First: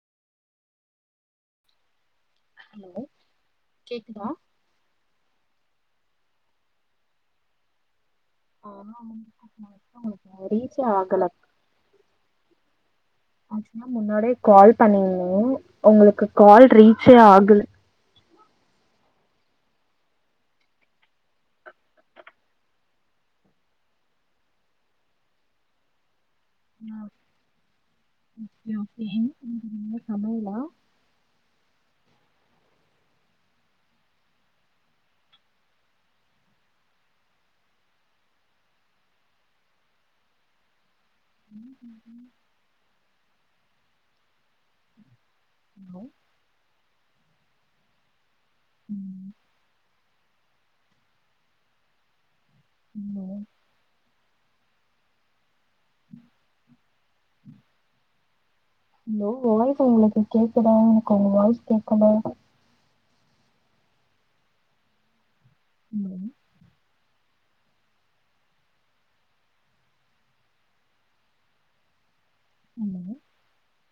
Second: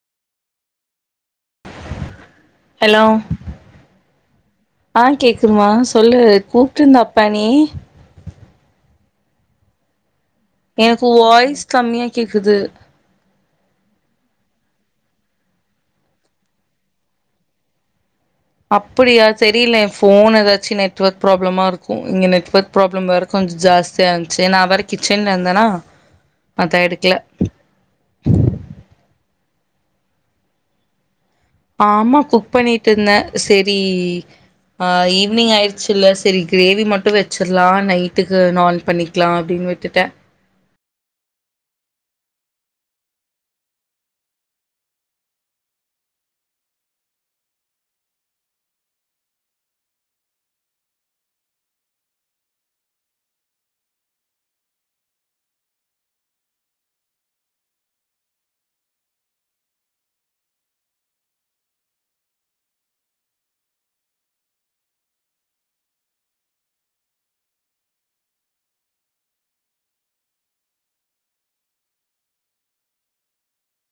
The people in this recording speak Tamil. ஹலோ கேக்குதா அ கேக்குதுமா சொல்லு கூப்ட்ருந்த அப்பா நீ ஆமா [inaudible] எனக்கு வாய்ஸ் கம்மியா கேக்குது ஆக்சுவலா முன்னாடியே கால் [inaudible] உங்களுக்கு கால் ரீச்சே ஆகுல. அப்புடியா செரியில்ல எ ஃபோன் எதாச்சு நெட்வொர்க் ப்ராப்ளமா இருக்கு இங்க நெட்வொர்க் ப்ராப்ளம் வேற கொஞ்சோ ஜாஸ்தியா இருந்துச்சு நா வேற கிச்சன்ல இருந்தனா அத எடுக்கல ஓகே ஓகே [inaudible] சமையலா ஆமா குக் பண்ணீட்ருந்த. செரி ஆ ஈவி்னிங் ஆயிருச்சுல்ல செரி கிரேவி மட்டு வெச்சிர்லா நைட்டுக்கு நாண் பண்ணிக் கலா அப்டின்னு விட்டுட்ட [inaudible] ஹலோ ம் [inaudible] ஹலோ வாய்ஸ் உங்களுக்கு கேக்குதா எனக்கு உங்க வாய்ஸ் கேக்கல [inaudible] ஹலோ